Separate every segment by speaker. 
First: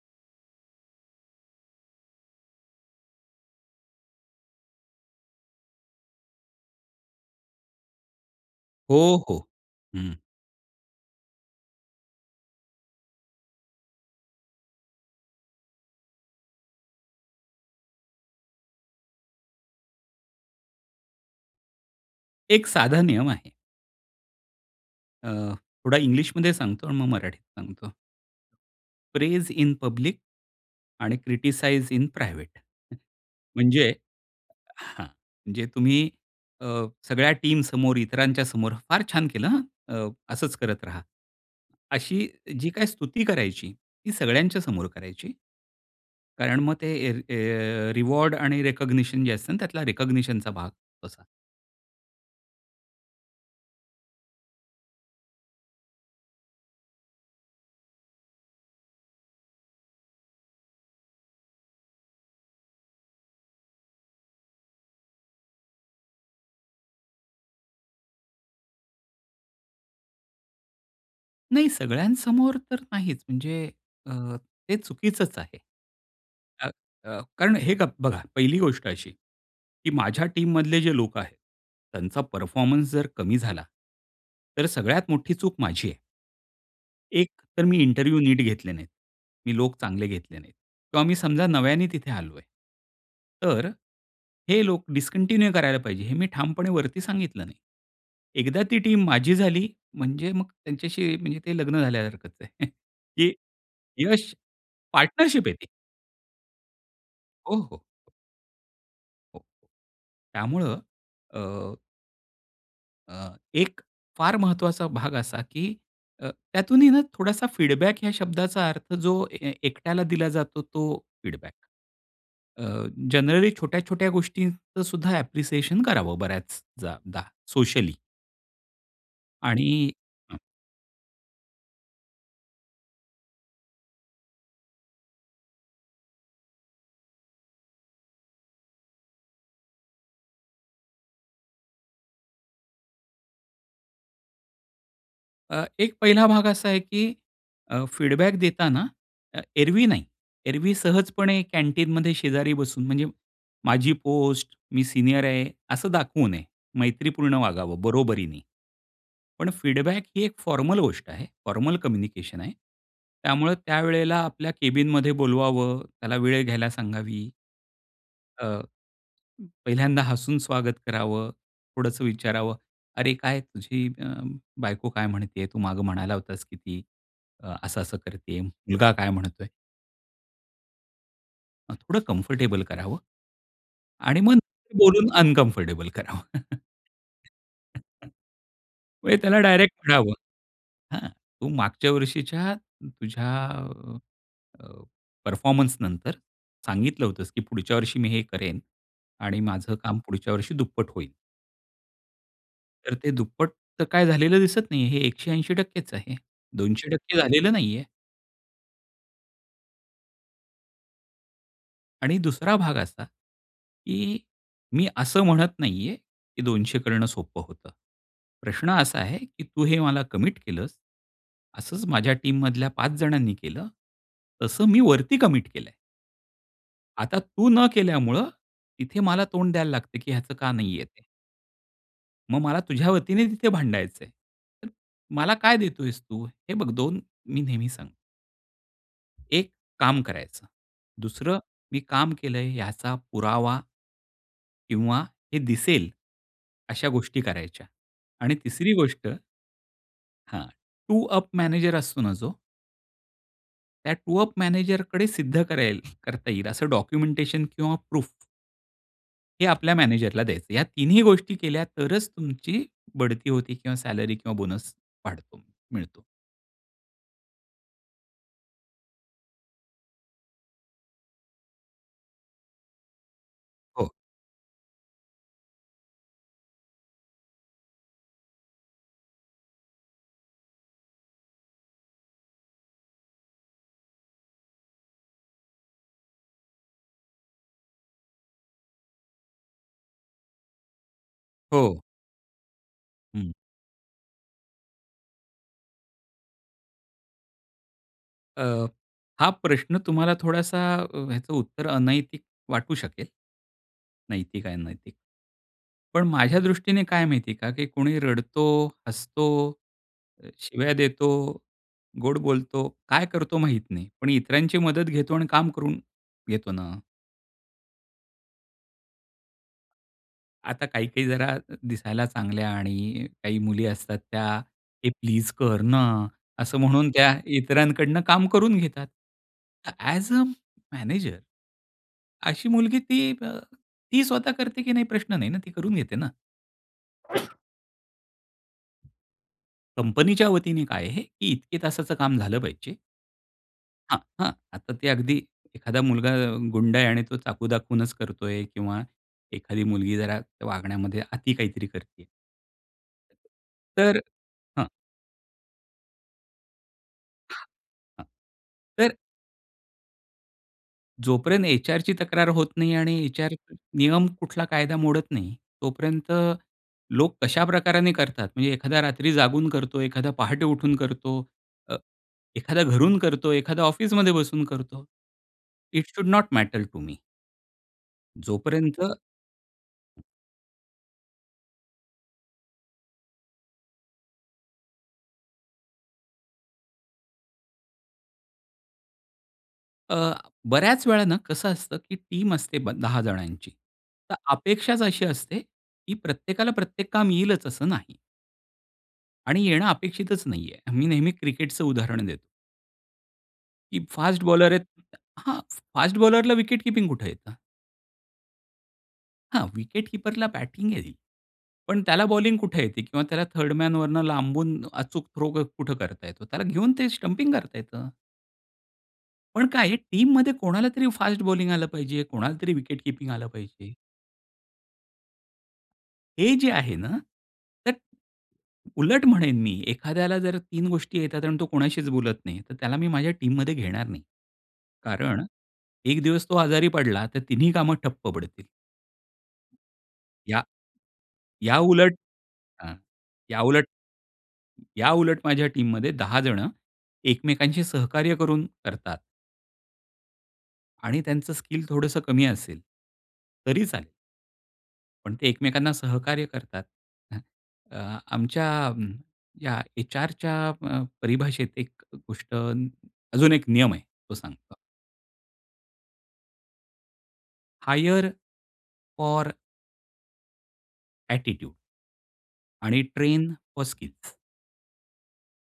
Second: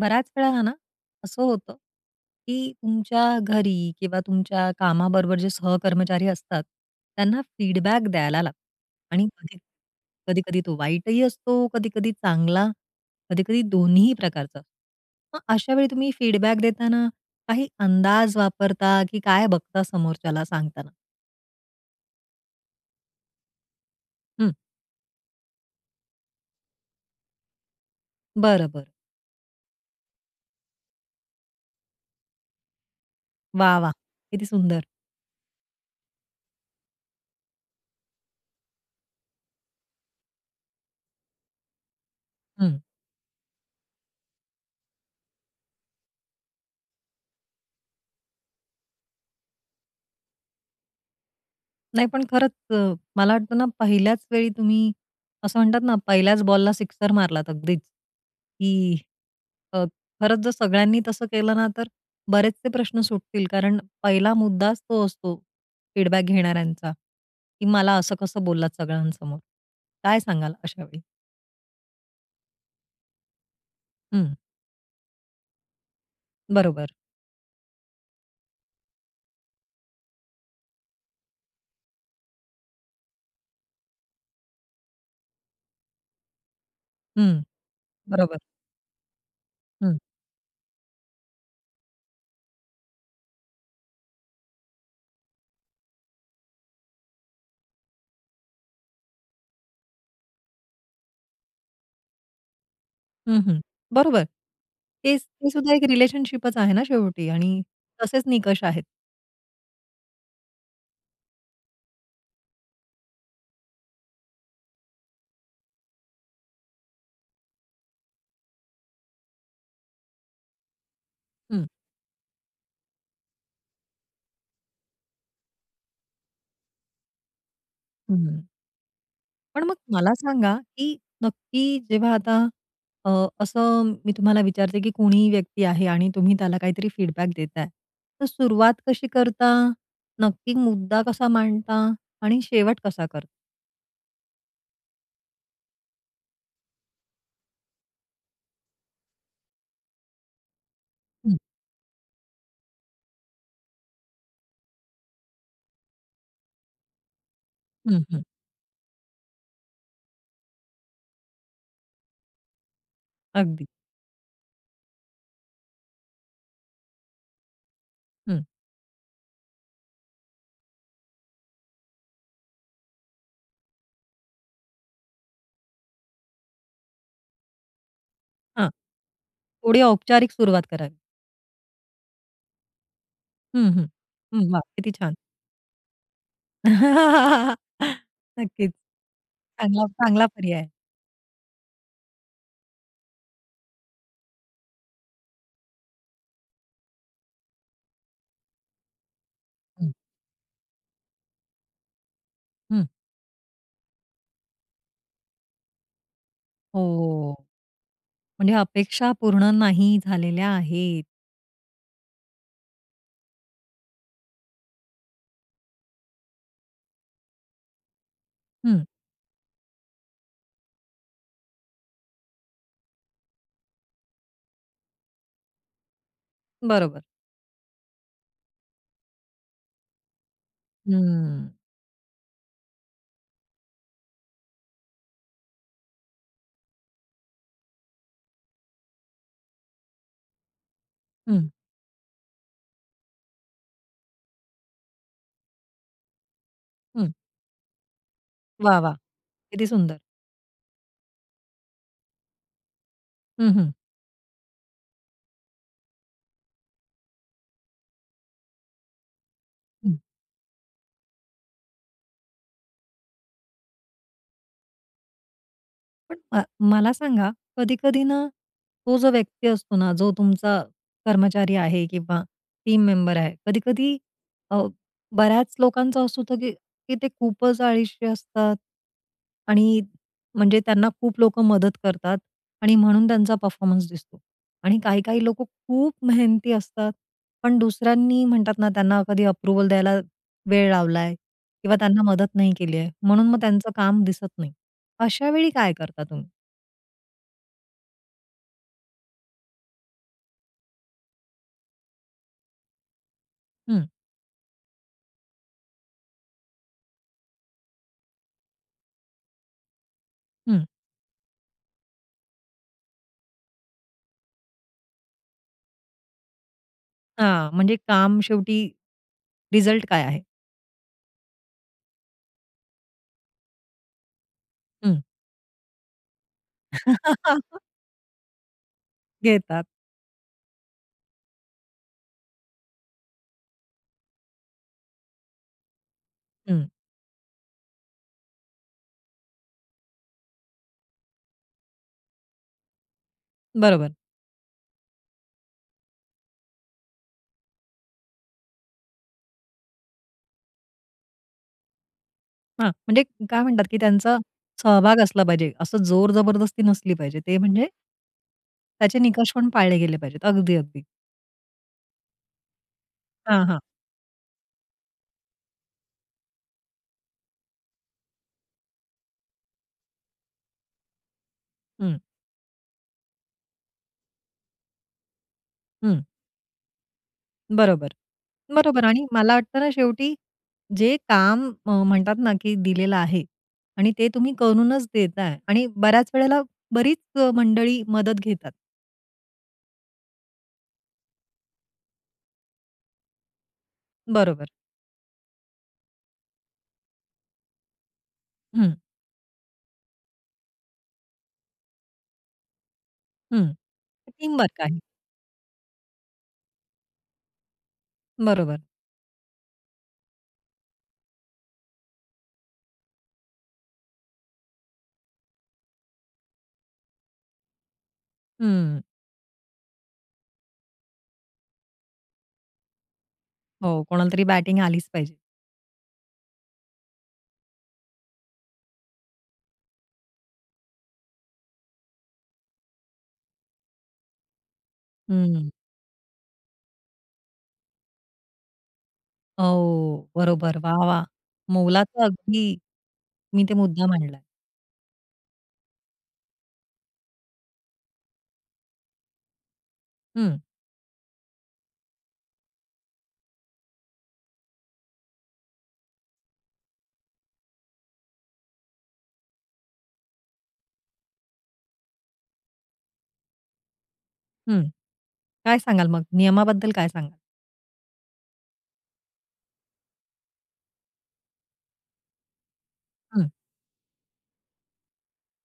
Speaker 1: बराच वेळा आहे ना, असं होतं की तुमच्या घरी किंवा तुमच्या कामाबरोबर जे सहकर्मचारी असतात त्यांना फीडबॅक द्यायला लागतो.
Speaker 2: हो,
Speaker 1: आणि
Speaker 2: हो.
Speaker 1: कधी
Speaker 2: हं.
Speaker 1: कधी-कधी तो वाईटही असतो, कधी-कधी चांगला, कधी-कधी दोन्हीही प्रकारचा अ, मग अशावेळी तुम्ही फीडबॅक देताना काही अंदाज वापरता की काय बघता, समोरच्याला सांगताना.
Speaker 2: एक साधा नियम आहे.
Speaker 1: हं.
Speaker 2: अ, थोडा इंग्लिशमध्ये सांगतो आणि मग मराठीत सांगतो.
Speaker 1: बरं, बरं.
Speaker 2: प्रेज इन पब्लिक आणि क्रिटिसाइज इन प्रायव्हेट.
Speaker 1: वाह,
Speaker 2: म्हणजे
Speaker 1: वाह! किती सुंदर.
Speaker 2: हां म्हणजे तुम्ही अ, सगळ्या टीमसमोर इतरांच्या समोर फार छान केलं, अ, असंच करत राहा. अशी जी
Speaker 1: हं.
Speaker 2: काही स्तुती करायची, ती सगळ्यांच्या समोर करायची. कारण मग ते अ, अ, रिवॉर्ड आणि रिकॉग्निशन जे असतं ना त्यातला रिकॉग्निशनचा भाग असा.
Speaker 1: नाही पण खरंच, अ, मला वाटत ना, पहिल्याच वेळी तुम्ही असं म्हणतात ना, पहिल्याच बॉलला सिक्सर मारलात अगदीच, की अ, खरंच जर सगळ्यांनी तसं केलं ना, तर बरेचसे प्रश्न सुटतील. कारण पहिला मुद्दाच तो असतो, फीडबॅक घेणाऱ्यांचा. की मला असं कसं बोललात सगळ्यांसमोर, काय सांगाल अशावेळी?
Speaker 2: नाही सगळ्यांसमोर तर नाहीच म्हणजे,
Speaker 1: हं.
Speaker 2: अ, ते चुकीचंच आहे. अ,
Speaker 1: बरोबर.
Speaker 2: अ, कारण हे गप बघा पहिली गोष्ट अशी, की माझ्या टीममधले जे लोक आहे, त्यांचा परफॉर्मन्स जर कमी झाला. तर सगळ्यात मोठी चूक माझी आहे. एक
Speaker 1: हं.
Speaker 2: तर मी इंटरव्ह्यू
Speaker 1: बरोबर.
Speaker 2: नीट घेतले नाहीत. मी लोक
Speaker 1: हं.
Speaker 2: चांगले घेतले नाहीत. तर आम्ही समजा नव्याने तिथे आलो आहे. तर हे लोक डिस्कंटिन्यू करायला पाहिजे, हे मी ठामपणे वरती सांगितलं नाही. एकदा ती टीम माझी झाली म्हणजे मग त्यांच्याशी म्हणजे ते लग्न झाल्यासारखच आहे. की
Speaker 1: हं, हं. बरोबर.
Speaker 2: यश
Speaker 1: तेच
Speaker 2: पार्टनरशिप
Speaker 1: ते
Speaker 2: आहे ती.
Speaker 1: सुद्धा एक रिलेशनशिपचं आहे ना शेवटी
Speaker 2: हो,
Speaker 1: आणि
Speaker 2: हो.
Speaker 1: तसेच निकष आहेत.
Speaker 2: त्यामुळे अ अ, एक फार महत्वाचा भाग असा, की अ, त्यातूनही ना थोडासा फीडबॅक या शब्दाचा अर्थ जो ए एकट्याला दिला जातो तो फीडबॅक.
Speaker 1: हं.
Speaker 2: अ, जनरली छोट्या छोट्या गोष्टींचं सुद्धा ॲप्रिसिएशन करावं बऱ्याच जा दा सोशली.
Speaker 1: हम्म.
Speaker 2: आणि
Speaker 1: पण मग मला
Speaker 2: हं.
Speaker 1: सांगा, की नक्की जेव्हा आता अ, असं मी तुम्हाला विचारते, की कोणीही व्यक्ती आहे आणि तुम्ही त्याला काहीतरी फीडबॅक देत आहे. तर सुरुवात कशी करता? नक्की मुद्दा कसा मांडता आणि शेवट कसा करता?
Speaker 2: अ, एक पहिला भाग असा आहे की अ, फीडबॅक देताना अ, एरवी नाही. एरवी
Speaker 1: हं.
Speaker 2: सहजपणे कॅन्टीनमध्ये शेजारी बसून म्हणजे. माझी पोस्ट, मी सीनियर आहे, असं दाखवू नये. मैत्रीपूर्ण वागावं
Speaker 1: हं, हं.
Speaker 2: बरोबरीने. पण फीडबॅक ही एक फॉर्मल गोष्ट आहे, फॉर्मल कम्युनिकेशन आहे. त्यामुळे
Speaker 1: अगदी.
Speaker 2: त्यावेळेला आपल्या कॅबिनमध्ये बोलवावं, त्याला वेळ घ्यायला सांगावी.
Speaker 1: हं.
Speaker 2: अ, पहिल्यांदा हसून स्वागत करावं, थोडंसं विचारावं. "अरे काय तुझी बायको काय म्हणतेय तू मागे म्हणाला होतास की ती. असं-असं करतेय.
Speaker 1: हां.
Speaker 2: मुलगा काय म्हणतोय?"
Speaker 1: थोडी औपचारिक सुरुवात करावी.
Speaker 2: थोडं कम्फर्टेबल करावं.
Speaker 1: हं, हं.
Speaker 2: आणि मग [unintelligible]
Speaker 1: हं. वाह! किती
Speaker 2: बोलून
Speaker 1: छान.
Speaker 2: अनकम्फर्टेबल करावं.
Speaker 1: नक्कीच.
Speaker 2: म्हणजे त्याला डायरेक्ट
Speaker 1: चांगला,
Speaker 2: म्हणावं.
Speaker 1: चांगला पर्याय आहे.
Speaker 2: "हां, तू मागच्या वर्षीच्या तुझ्या अ, अ, परफॉर्मन्सनंतर. सांगितलं होतस की पुढच्या वर्षी मी हे करेन. आणि माझं
Speaker 1: हं.
Speaker 2: काम पुढच्या वर्षी दुप्पट होईल."
Speaker 1: हं.
Speaker 2: तर ते दुप्पट तर काय झालेलं दिसत नाहीये हे 180%च आहे.
Speaker 1: हो,
Speaker 2: दोनशे
Speaker 1: हो,
Speaker 2: टक्के
Speaker 1: हो.
Speaker 2: झालेलं नाहीये.
Speaker 1: म्हणजे अपेक्षा पूर्ण नाही झालेल्या आहेत.
Speaker 2: आणि दुसरा भाग असा की मी असं म्हणत नाहीये की 200 करणं सोप्प होतं. प्रश्न
Speaker 1: हं.
Speaker 2: असा आहे की तू हे मला कमिट केलंस. असंच माझ्या टीममधल्या 5 जणांनी केलं. तसं मी वरती कमिट केलंय.
Speaker 1: बरोबर.
Speaker 2: आता तू न केल्यामुळं, तिथे मला तोंड द्यायला लागते की ह्याचं का नाहीये ते.
Speaker 1: हम्म.
Speaker 2: मग मला तुझ्यावतीने ते तिथे भांडायचंय. तर मला काय देतोयेस तू? हे बघ 2 मी नेहमी सांगतो. एक काम करायचं, दुसरं
Speaker 1: हं.
Speaker 2: मी काम केलंय याचा पुरावा किंवा हे दिसेल, अशा
Speaker 1: हं.
Speaker 2: गोष्टी करायच्या आणि तिसरी
Speaker 1: वाह! वाह!
Speaker 2: गोष्ट
Speaker 1: किती सुंदर!
Speaker 2: हां. टू अप मॅनेजर असतो ना जो
Speaker 1: हं, हं.
Speaker 2: त्या टूअप मॅनेजरकडे सिद्ध करेल करता येईल असं डॉक्युमेंटेशन किंवा प्रूफ हे आपल्या
Speaker 1: हं.
Speaker 2: मॅनेजरला द्यायचं. या तिन्ही गोष्टी केल्या, तरच तुमची बढती होती किंवा सॅलरी किंवा बोनस वाढतो, मिळतो.
Speaker 1: पण अ, मला सांगा. कधी-कधी ना, तो जो व्यक्ती असतो ना, जो तुमचा कर्मचारी आहे किंवा टीम मेंबर आहे.
Speaker 2: हो.
Speaker 1: कधी-कधी अ, बऱ्याच लोकांचं असं होतं की की ते खूपच अळीशी असतात आणि म्हणजे त्यांना खूप लोकं मदत करतात आणि म्हणून त्यांचा परफॉर्मन्स दिसतो. आणि काही-काही लोकं खूप मेहनती असतात, पण दुसऱ्यांनी म्हणतात ना, त्यांना कधी अप्रूव्हल द्यायला वेळ लावलाय किंवा
Speaker 2: हो.
Speaker 1: त्यांना मदत नाही केली आहे, म्हणून
Speaker 2: हं.
Speaker 1: मग त्यांचं काम दिसत नाही. अशावेळी काय करता तुम्ही?
Speaker 2: अ, हा प्रश्न तुम्हाला थोडासा, ह्याचं उत्तर अनैतिक वाटू शकेल.
Speaker 1: हं.
Speaker 2: नैतिक आणि अनैतिक. पण माझ्या दृष्टीने काय माहितीये का? की कोणी रडतो, हसतो, अ,
Speaker 1: हं.
Speaker 2: शिव्या देतो, गोड बोलतो, काय करतो माहित नाही. पण इतरांची मदत घेतो आणि काम करून घेतो ना.
Speaker 1: हां, म्हणजे काम शेवटी रिझल्ट काय आहे?
Speaker 2: आता काही-काही जरा दिसायला चांगल्या आणि काही मुली असतात त्या. "हे
Speaker 1: हं.
Speaker 2: प्लीज कर ना." असं म्हणून त्या इतरांकडनं काम करून घेतात.
Speaker 1: घेतात.
Speaker 2: ॲज अ मॅनेजर अशी मुलगी ती अ, ती स्वतः करते की नाही प्रश्न नाही ना, ती करून घेते ना.
Speaker 1: हं.
Speaker 2: कंपनीच्या वतीने काय आहे? की इतके तासाचं काम झालं पाहिजे.
Speaker 1: बरोबर.
Speaker 2: हां, हां. आता ते अगदी एखादा मुलगा अ, गुंड आहे आणि तो चाकू दाखवूनचं करतोय किंवा एखादी मुलगी जरा वागण्यामध्ये अती काहीतरी करतीय.
Speaker 1: हां, म्हणजे काय म्हणतात कि
Speaker 2: तर,
Speaker 1: त्यांचा
Speaker 2: हां.
Speaker 1: सहभाग असला पाहिजे. असं जोर जबरदस्ती नसली पाहिजे ते म्हणजे,
Speaker 2: हं. तर;
Speaker 1: त्याचे निकष पण पाळले गेले पाहिजेत. अगदी, अगदी.
Speaker 2: जोपर्यंत एचआरची तक्रार होत नाही आणि एचआर
Speaker 1: हां, हां.
Speaker 2: नियम कुठला कायदा मोडत नाही तोपर्यंत लोक कशा प्रकाराने करतात म्हणजे एखादा रात्री जागून करतो, एखादा पहाटे उठून करतो. अ,
Speaker 1: हं.
Speaker 2: एखाद्या घरून करतो, एखादा ऑफिसमध्ये बसून करतो. It
Speaker 1: hmm.
Speaker 2: Should not matter to me.
Speaker 1: बरोबर,
Speaker 2: जोपर्यंत
Speaker 1: बरोबर. आणि मला वाटत ना शेवटी जे काम म म्हणतात ना कि दिलेलं आहे आणि ते तुम्ही करूनचं देताय आणि बऱ्याच वेळेला बरीच अ, मंडळी मदत घेतात.
Speaker 2: अ, बऱ्याच वेळा ना कसं असतं की टीम असते ब 10 जणांची तर
Speaker 1: बरोबर.
Speaker 2: अपेक्षाच अशी असते की प्रत्येकाला प्रत्येक काम येईलच असं नाही.
Speaker 1: हं.
Speaker 2: आणि येणं अपेक्षितच नाहीये. मी नेहमी क्रिकेटच उदाहरण देतो.
Speaker 1: हं.
Speaker 2: की फास्ट बॉलर
Speaker 1: टीमवर्क
Speaker 2: आहेत
Speaker 1: आहे.
Speaker 2: हां, फास्ट बॉलरला विकेट कीपिंग कुठे येत?
Speaker 1: बरोबर.
Speaker 2: हां, विकेट कीपरला बॅटिंग येईल. पण त्याला बॉलिंग कुठे येते किंवा त्याला थर्ड मन वरनं लांबून अचूक थ्रो कुठं करता येतो. त्याला घेऊन ते स्टंपिंग करता येतं.
Speaker 1: हं.
Speaker 2: पण काय आहे टीममध्ये कोणाला तरी फास्ट बॉलिंग आलं पाहिजे, कोणाला तरी विकेट कीपिंग आलं पाहिजे.
Speaker 1: हो. कोणालातरी बॅटिंग आलीच पाहिजे.
Speaker 2: हे जे आहे ना. तर उलट म्हणेन मी एखाद्याला जर 3 गोष्टी येतात आणि तो कोणाशीच बोलत नाही तर त्याला मी माझ्या टीममध्ये घेणार नाही. कारण
Speaker 1: हं. हं.
Speaker 2: एक दिवस तो आजारी पडला तर तिन्ही कामं ठप्प पडतील.
Speaker 1: हो.
Speaker 2: या
Speaker 1: बरोबर. वाह! वाह!
Speaker 2: याउलट
Speaker 1: मौलाचा अगदी
Speaker 2: अ,
Speaker 1: तुम्ही इथे
Speaker 2: याउलट,
Speaker 1: मुद्दा मांडलाय.
Speaker 2: याउलट माझ्या टीममध्ये 10 जण एकमेकांशी सहकार्य करून, करतात.
Speaker 1: हं.
Speaker 2: आणि त्यांचं स्किल थोडंसं कमी असेल. तरी चालेल. पण ते एकमेकांना सहकार्य करतात. ह, अ, आमच्या अ, या एचआरच्या अ, परिभाषेत एक गोष्ट अजून एक नियम आहे तो सांगतो.
Speaker 1: हं. काय सांगाल मग? नियमाबद्दल काय सांगाल?
Speaker 2: Hire or attitude. आणि
Speaker 1: हं.
Speaker 2: Train for skills.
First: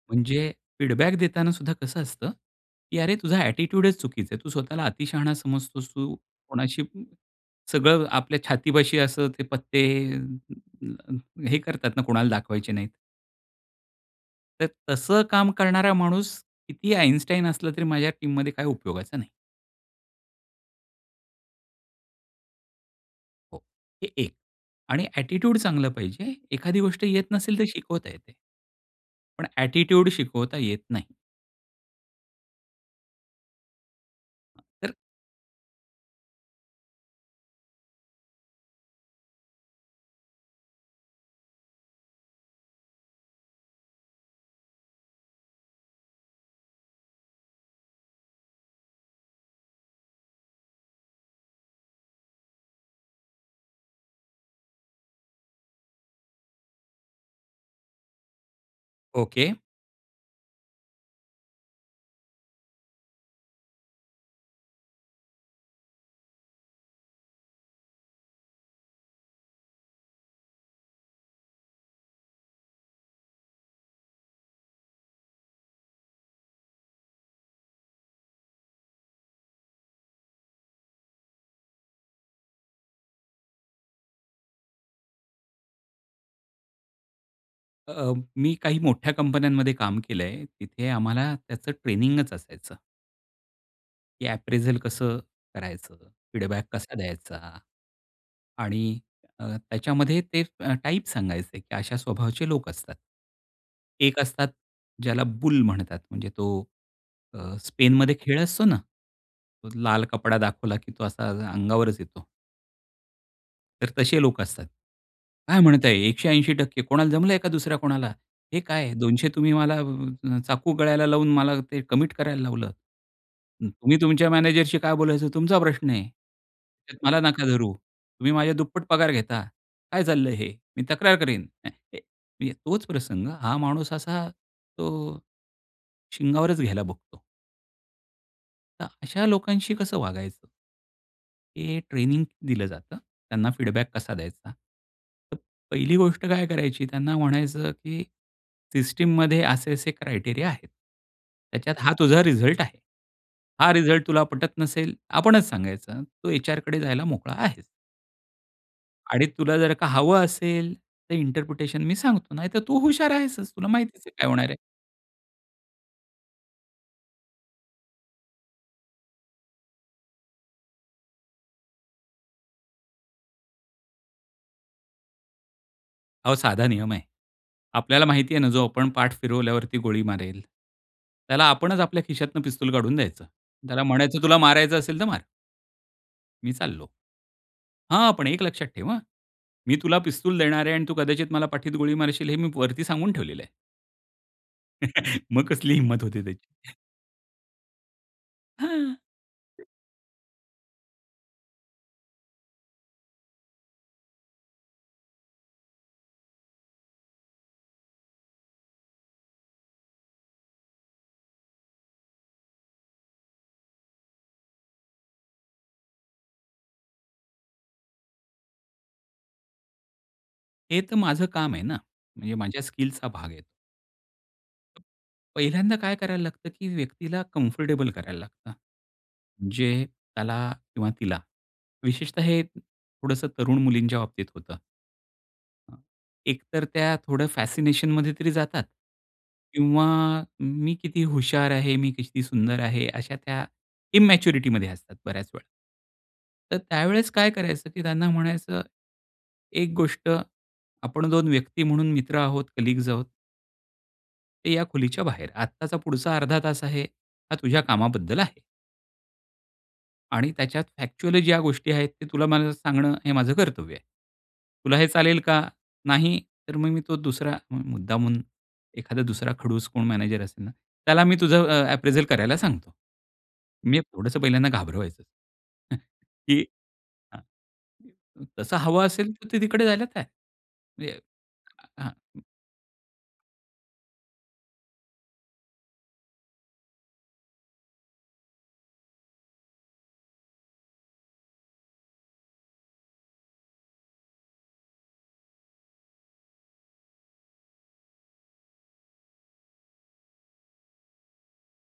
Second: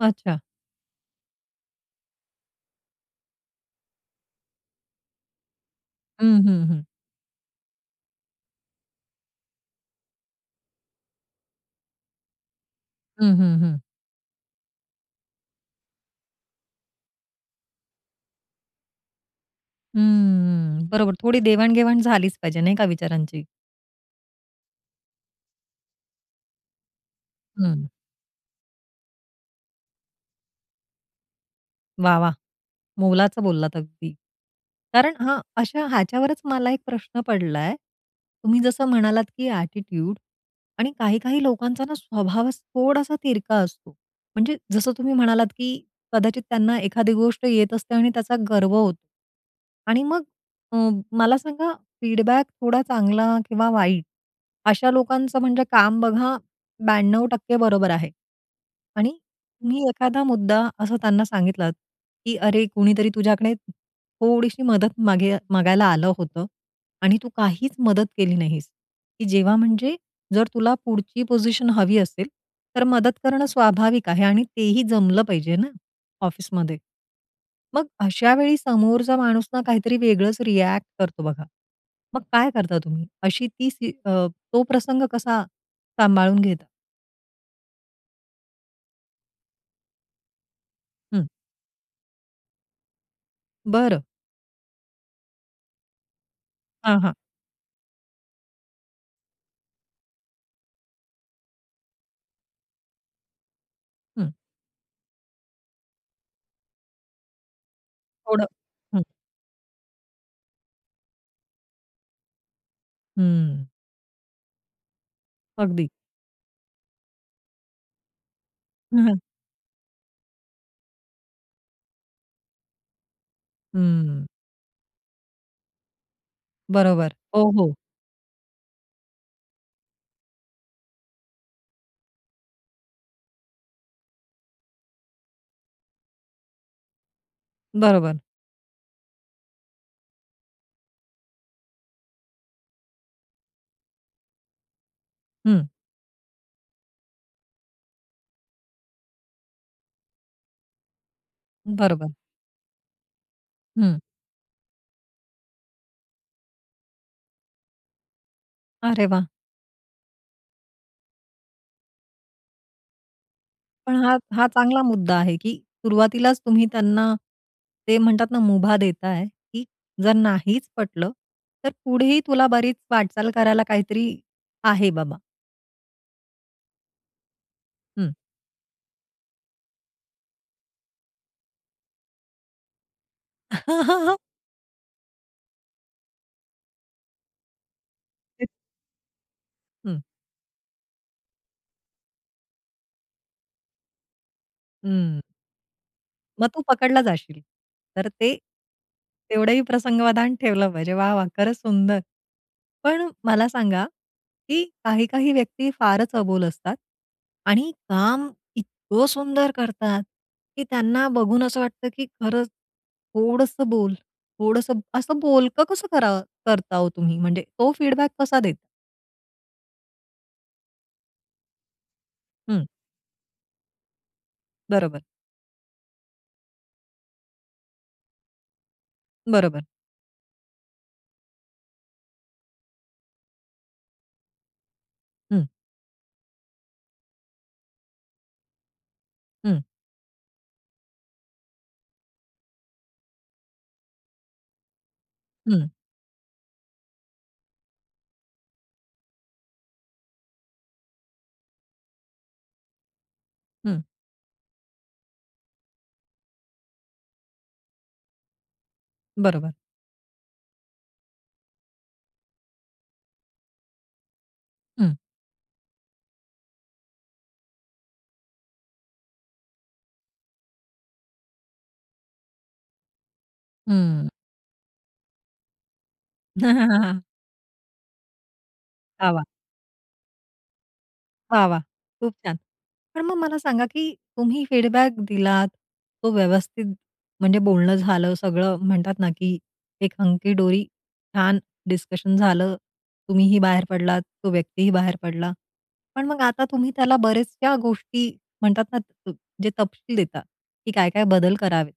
Speaker 1: अच्छा!
Speaker 2: म्हणजे फीडबॅक देताना सुद्धा कसं असतं की "अरे तुझा ॲटिट्यूडच चुकीचा आहे. तू स्वतःला अतिशहाणा समजतोस तू."
Speaker 1: हं, हं,
Speaker 2: कोणाशी
Speaker 1: हं.
Speaker 2: अ, सगळं आपल्या छातीपाशी असं ते पत्ते अं, हे करतात ना कोणाला दाखवायचे नाहीत.
Speaker 1: हं, हं, हं.
Speaker 2: तर तसं काम करणारा माणूस कितीही आइन्स्टाइन असला, तरी माझ्या टीममध्ये काही उपयोगाचं नाही.
Speaker 1: हम्म. बरोबर. थोडी देवाण-घेवाण झालीच पाहिजे नाही का, विचारांची?
Speaker 2: हे एक आणि ॲटिट्यूड चांगलं पाहिजे. एखादी गोष्ट येत नसेल तर
Speaker 1: हं.
Speaker 2: शिकवता येते. पण ॲटिट्यूड शिकवता येत नाही.
Speaker 1: वाह, वाह! मोलाचं बोललात अगदी.
Speaker 2: तर
Speaker 1: कारण हां, अशा ह्याच्यावरच मला एक प्रश्न पडलाय तुम्ही जसं म्हणालात, की ॲटिट्यूड आणि काही, काही लोकांचा ना स्वभावात थोडासा तिरका असतो. म्हणजे जसं तुम्ही म्हणालात, की कदाचित त्यांना एखादी गोष्ट येत असते आणि त्याचा गर्व होतो. आणि मग अ, मला सांगा फीडबॅक थोडा चांगला किंवा वाईट अशा लोकांचं म्हणजे काम बघा 92% बरोबर आहे. आणि
Speaker 2: ओके.
Speaker 1: तुम्ही एखादा मुद्दा असं त्यांना सांगितलात, की "अरे कुणीतरी तुझ्याकडे थोडीशी मदत मागेय मागायला आलं होतं आणि तू काहीच मदत केली नाहीस." की जेव्हा म्हणजे "जर तुला पुढची पोझिशन हवी असेल, तर मदत करणं स्वाभाविक आहे आणि तेही जमलं पाहिजे ना, ऑफिसमध्ये." मग अशावेळी समोरचा माणूस ना काहीतरी वेगळंच रिॲक्ट करतो बघा. मग काय करता तुम्ही? अशी ती स्थि अ, तो प्रसंग कसा सांभाळून घेता?
Speaker 2: अ, मी काही मोठ्या कंपन्यांमध्ये काम केलंय. तिथे
Speaker 1: हं.
Speaker 2: आम्हाला त्याचं ट्रेनिंगच असायचं.
Speaker 1: बरं.
Speaker 2: की अप्रिझल कसं करायचं? फीडबॅक कसा
Speaker 1: हां, हां.
Speaker 2: द्यायचा? आणि अ, त्याच्यामध्ये ते अ, टाइप सांगायचे की अशा स्वभावाचे लोक असतात. एक
Speaker 1: हं.
Speaker 2: असतात ज्याला बुल म्हणतात. म्हणजे तो अ, स्पेनमध्ये खेळ
Speaker 1: थोडं.
Speaker 2: असतो ना.
Speaker 1: हं.
Speaker 2: लाल कपडा दाखवला की तो असा अ-अंगावरच येतो.
Speaker 1: हम्म.
Speaker 2: तर तसे लोक असतात. काय
Speaker 1: अगदी.
Speaker 2: म्हणताय? 180% कोणाला जमलंय का दुसऱ्या कोणाला? हे काय?
Speaker 1: न
Speaker 2: 200 तुम्ही मला अ, चाकू गळ्याला लावून मला ते कमिट करायला लावलं हं तुम्ही
Speaker 1: हम्म.
Speaker 2: तुमच्या मॅनेजरशी काय बोलायचं तुमचा प्रश्न आहे. त्यात
Speaker 1: बरोबर.
Speaker 2: मला नका
Speaker 1: हो,
Speaker 2: धरू.
Speaker 1: हो.
Speaker 2: तुम्ही माझ्या दुप्पट पगार घेता. काय चाललंय हे? मी तक्रार करीन? अ, ए मग तोच प्रसंग हा माणूस असा तो अ, शिंगावरच घ्यायला बघतो.
Speaker 1: बरोबर.
Speaker 2: तर अशा लोकांशी कसं वागायचं? हे ट्रेनिंग दिलं जातं. त्यांना फीडबॅक कसा द्यायचा? तर
Speaker 1: हं.
Speaker 2: पहिली गोष्ट काय करायची त्यांना म्हणायचं की सिस्टममध्ये असे असे क्रायटेरिया आहेत. त्याच्यात हा
Speaker 1: बरोबर.
Speaker 2: तुझा रिझल्ट आहे. हा
Speaker 1: हं.
Speaker 2: रिझल्ट तुला पटत नसेल. आपणच सांगायचं, तू एचआरकडे जायला मोकळा आहेस.
Speaker 1: अरे
Speaker 2: आणि
Speaker 1: वाह!
Speaker 2: तुला जर का हवं असेल, तर इंटरप्रिटेशन मी सांगतो नाहीतर तू हुशार आहेसच तुला
Speaker 1: पण
Speaker 2: माहितीच
Speaker 1: हा-
Speaker 2: काय
Speaker 1: हा
Speaker 2: होणार आहे.
Speaker 1: चांगला मुद्दा आहे की सुरुवातीलाच तुम्ही त्यांना ते म्हणतात ना मुभा देताय. की जर नाहीच पटलं तर पुढेही तुला बरीच वाटचाल करायला काहीतरी आहे बाबा.
Speaker 2: अहो, साधा नियम आहे. आपल्याला
Speaker 1: हं.
Speaker 2: माहिती आहे ना जो आपण पाठ फिरवल्यावरती गोळी मारेल. त्याला आपणच आपल्या खिशातनं पिस्तूल काढून द्यायचं. त्याला म्हणायचं "तुला मारायचं असेल तर मार." मी चाललो. हां! पण एक
Speaker 1: हं.
Speaker 2: लक्षात ठेव हां. मी तुला
Speaker 1: हं.
Speaker 2: पिस्तूल देणार आहे आणि तू कदाचित मला पाठीत गोळी मारशील हे मी वरती सांगून ठेवलेलं आहे.
Speaker 1: हं.
Speaker 2: मग कसली हिम्मत होती
Speaker 1: मग तू
Speaker 2: त्याची?
Speaker 1: पकडला जाशील. तर ते,
Speaker 2: हां
Speaker 1: तेवढंही प्रसंगावधान ठेवलं पाहिजे. वाह, वाह! खरंच सुंदर. पण मला सांगा कि काही-काही व्यक्ती फारच अबोल असतात. आणि काम इतकं सुंदर करतात की त्यांना बघून असं वाटतं की खरंच थोडंस बोल, थोडसं असं बोलकं कसं करावं करता हो तुम्ही म्हणजे तो फीडबॅक कसा देता?
Speaker 2: हे तर माझं काम आहे ना, म्हणजे माझ्या
Speaker 1: हं.
Speaker 2: स्किलचा भाग आहे.
Speaker 1: बरोबर.
Speaker 2: पहिल्यांदा काय करायला लागतं, की व्यक्तीला कम्फर्टेबल करायला लागतं.
Speaker 1: बरोबर.
Speaker 2: जे, त्याला किंवा तिला. विशेषतः हे, थोडंसं तरुण मुलींच्या बाबतीत होतं.
Speaker 1: हं.
Speaker 2: हं. एकतर त्या थोडं फॅसिनेशन मध्ये तरी जातात.
Speaker 1: हं.
Speaker 2: किंवा मी किती हुशार आहे, मी किती सुंदर आहे, अशा त्या, इन्मॅच्युरिटी मध्ये असतात बऱ्याच वेळा.
Speaker 1: हं.
Speaker 2: तर त्यावेळेस काय करायचं की त्यांना म्हणायचं. एक गोष्ट आपण 2 व्यक्ती म्हणून मित्र आहोत, कलीग्स आहोत.
Speaker 1: हं.
Speaker 2: ते या खोलीच्या बाहेर आत्ताचा पुढचा अर्धा तास आहे. हा तुझ्या कामाबद्दल आहे.
Speaker 1: बरोबर.
Speaker 2: आणि त्याच्यात फॅक्च्युअल ज्या गोष्टी आहेत ते तुला मला सांगणं, हे माझं कर्तव्य आहे. तुला हे
Speaker 1: हं.
Speaker 2: चालेल का? नाही, तर मग मी तो दुसरा मुद्दामून, एखादा दुसरा खडूस कोण मॅनेजर असेल ना. त्याला मी तुझं अ, अप्रेजल करायला सांगतो. मी,
Speaker 1: हं.
Speaker 2: थोडंसं पहिल्यांदा घाबरवायचं. हं, की हं. तसं हवं
Speaker 1: वाह!
Speaker 2: असेल
Speaker 1: वाह!
Speaker 2: तर ते तिकडे जायला तयार. म्हणजे.
Speaker 1: वाह! वाह!
Speaker 2: हं.
Speaker 1: खूप छान. पण मग मला सांगा, की तुम्ही फीडबॅक दिलात. तो व्यवस्थित, म्हणजे बोलणं झालं सगळं म्हणतात ना, की एक हंकी डोरी. छान डिस्कशन झालं. तुम्ही ही बाहेर पडलात, तो व्यक्ती ही बाहेर पडला. पण मग आता तुम्ही त्याला बऱ्याचश्या गोष्टी म्हणतात ना, जे तपशील देतात की काय-काय बदल करावेत.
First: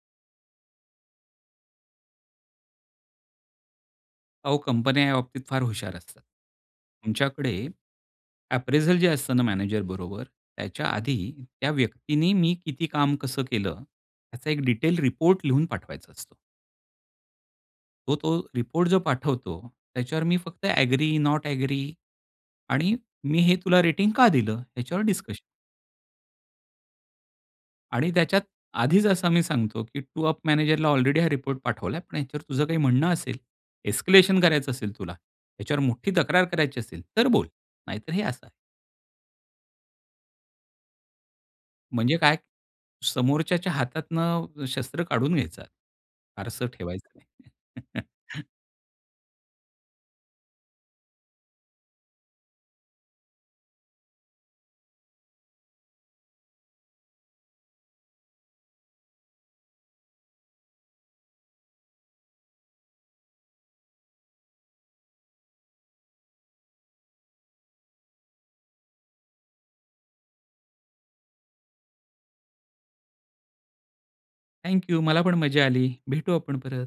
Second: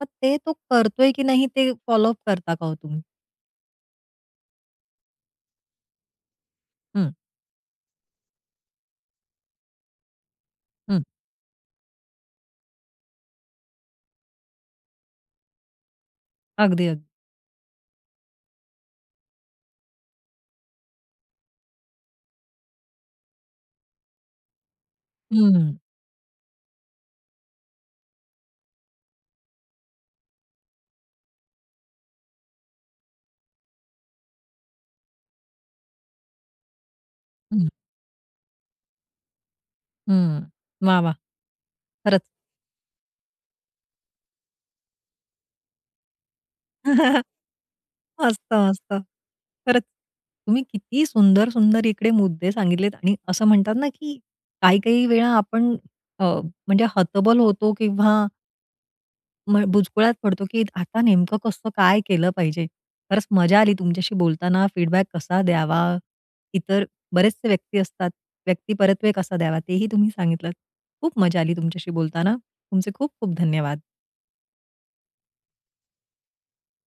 Speaker 1: मग ते तो करतोय की नाही ते फॉलो अप करता का हो तुम्ही?
Speaker 2: अहो कंपन्या या बाबतीत फार हुशार असतात.
Speaker 1: हं.
Speaker 2: तुमच्याकडे अप्रेझल जे असतं ना मॅनेजर बरोबर, त्याच्या
Speaker 1: हं.
Speaker 2: आधी त्या व्यक्तीनी मी किती काम कसं केलं? याचा एक डिटेल रिपोर्ट लिहून पाठवायचा असतो.
Speaker 1: अगदी, अगदी.
Speaker 2: हो तो रिपोर्ट जो पाठवतो, त्याच्यावर मी फक्त ॲग्री, नॉट ॲग्री आणि मी हे तुला रेटिंग का दिलं? याच्यावर डिस्कशन.
Speaker 1: हम्म.
Speaker 2: आणि त्याच्यात आधीचं असं आम्ही सांगतो, की टू अप मॅनेजरला ऑलरेडी हा रिपोर्ट पाठवला आहे. पण ह्याच्यावर तुझं काही म्हणणं असेल, एस्केलेशन करायचं असेल तुला, ह्याच्यावर मोठी तक्रार करायची असेल, तर बोल
Speaker 1: हं.
Speaker 2: नाहीतर हे असं आहे.
Speaker 1: हम्म. वाह! वाह!
Speaker 2: म्हणजे
Speaker 1: खरंच.
Speaker 2: काय? समोरच्याच्या हातातनं शस्त्र काढून घ्यायचं, फारसं ठेवायचं नाही.
Speaker 1: असतं, असतं. खरंच तुम्ही किती सुंदर, सुंदर इकडे मुद्दे सांगितलेत आणि असं म्हणतात ना, की काही-काही वेळा आपण अ, म्हणजे हतबल होतो किंवा म बुचकुळ्यातं पडतो की आता नेमकं कसं काय केलं पाहिजे? खरंच मजा आली तुमच्याशी बोलताना फीडबॅक कसा द्यावा? इतर बरेचसे व्यक्ती असतात, व्यक्तिपरत्वे कसा द्यावा? तेही तुम्ही सांगितलतं. खूप मजा आली तुमच्याशी बोलताना तुमचे खूप खूप धन्यवाद.
Speaker 2: Thank you. मला पण मजा आली. भेटू आपण परत.